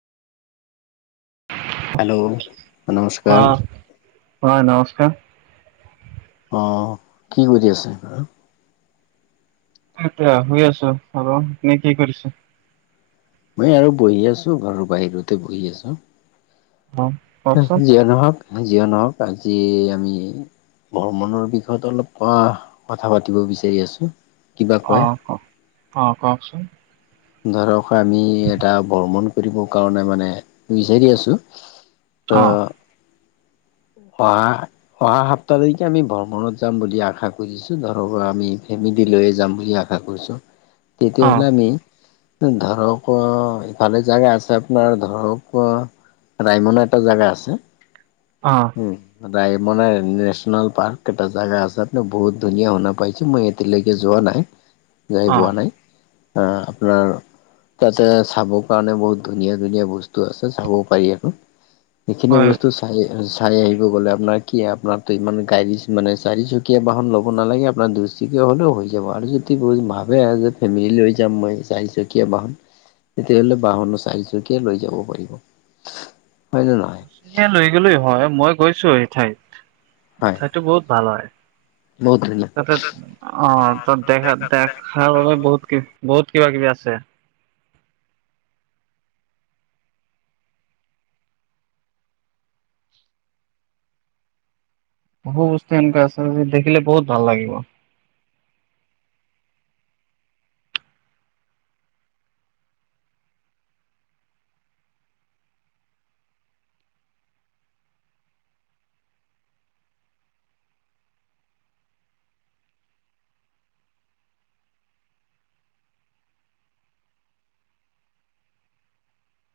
Hello অহ, হয় নমস্কাৰ। অ কি কৰি আছে? এ এতিয়া শুই আছো আৰু আপুনি কি কৰিছে? মই আৰু বহি আছো ঘৰৰ বাহিৰতে বহি আছো। অ কওকচোন যিয়ে নহওক, যিয়ে নহওক আজি আমি ভ্ৰমণৰ বিষয়ত অলপ অহ কথা পাতিব বিচাৰি আছো। কিবা অ কয় কওক অ কওকচোন। ধৰক আমি এটা ভ্ৰমণ কৰিব কাৰণে মানে বিচাৰি আছো ত' অ অহা অহা সাপ্তাহ লৈকে আমি ভ্ৰমণত যাম বুলি আশা কৰিছো, ঘৰৰ পৰা আমি ফেমিলি লৈয়ে যাম বুলি আ শা কৰিছো অ তেতিয়াহ'লে আমি, ধৰক কোৱা ইফালে জাগা আছে, আপোনাৰ ধৰক কোৱা ৰাইমনা এটা জাগা আছে। অহ উম ৰাইমনা নেছনেল পাৰ্ক এটা জাগা আছে, আপুনি বহুত ধুনীয়া শুনা পাইছে মই এতিয়ালৈকে যোৱা নাই, যাই অ পোৱা নাই আ আপোনাৰ তাতে চাবৰ কাৰণে বহুত ধুনীয়া ধুনীয়া বস্তু আছে চাব পাৰি আৰু। সেইখিনি হয়। বস্তু চা চাই আহিব গ'লে আপোনাৰ কি আপোনাৰতো ইমান গাড়ী মানে চাৰিচকীয়া বাহন ল'ব নালাগে, আপোনাৰ দু চকিয়া হ'লেও হৈ যাব, আৰু যদি ব ভাবে আৰু যে ফেমিলি লৈ যাম মই চাৰিচকীয়া বাহন, তেতিয়াহলে বাহনো চাৰিচকীয়া লৈ যাব পাৰিব। হয় জানো? এ লৈ গ'লে হয়, মই গৈছো সেই ঠাইত। হয়। সেইটো বহুত ভাল হয়। বহুত ধুনীয়া অ তাত দেখা দেখাৰ বাবে বহুত কি বহুত কিবা কিবি আছে, বহু বস্তু এনেকোৱা আছে যে দেখিলে বহুত ভাল লাগিব।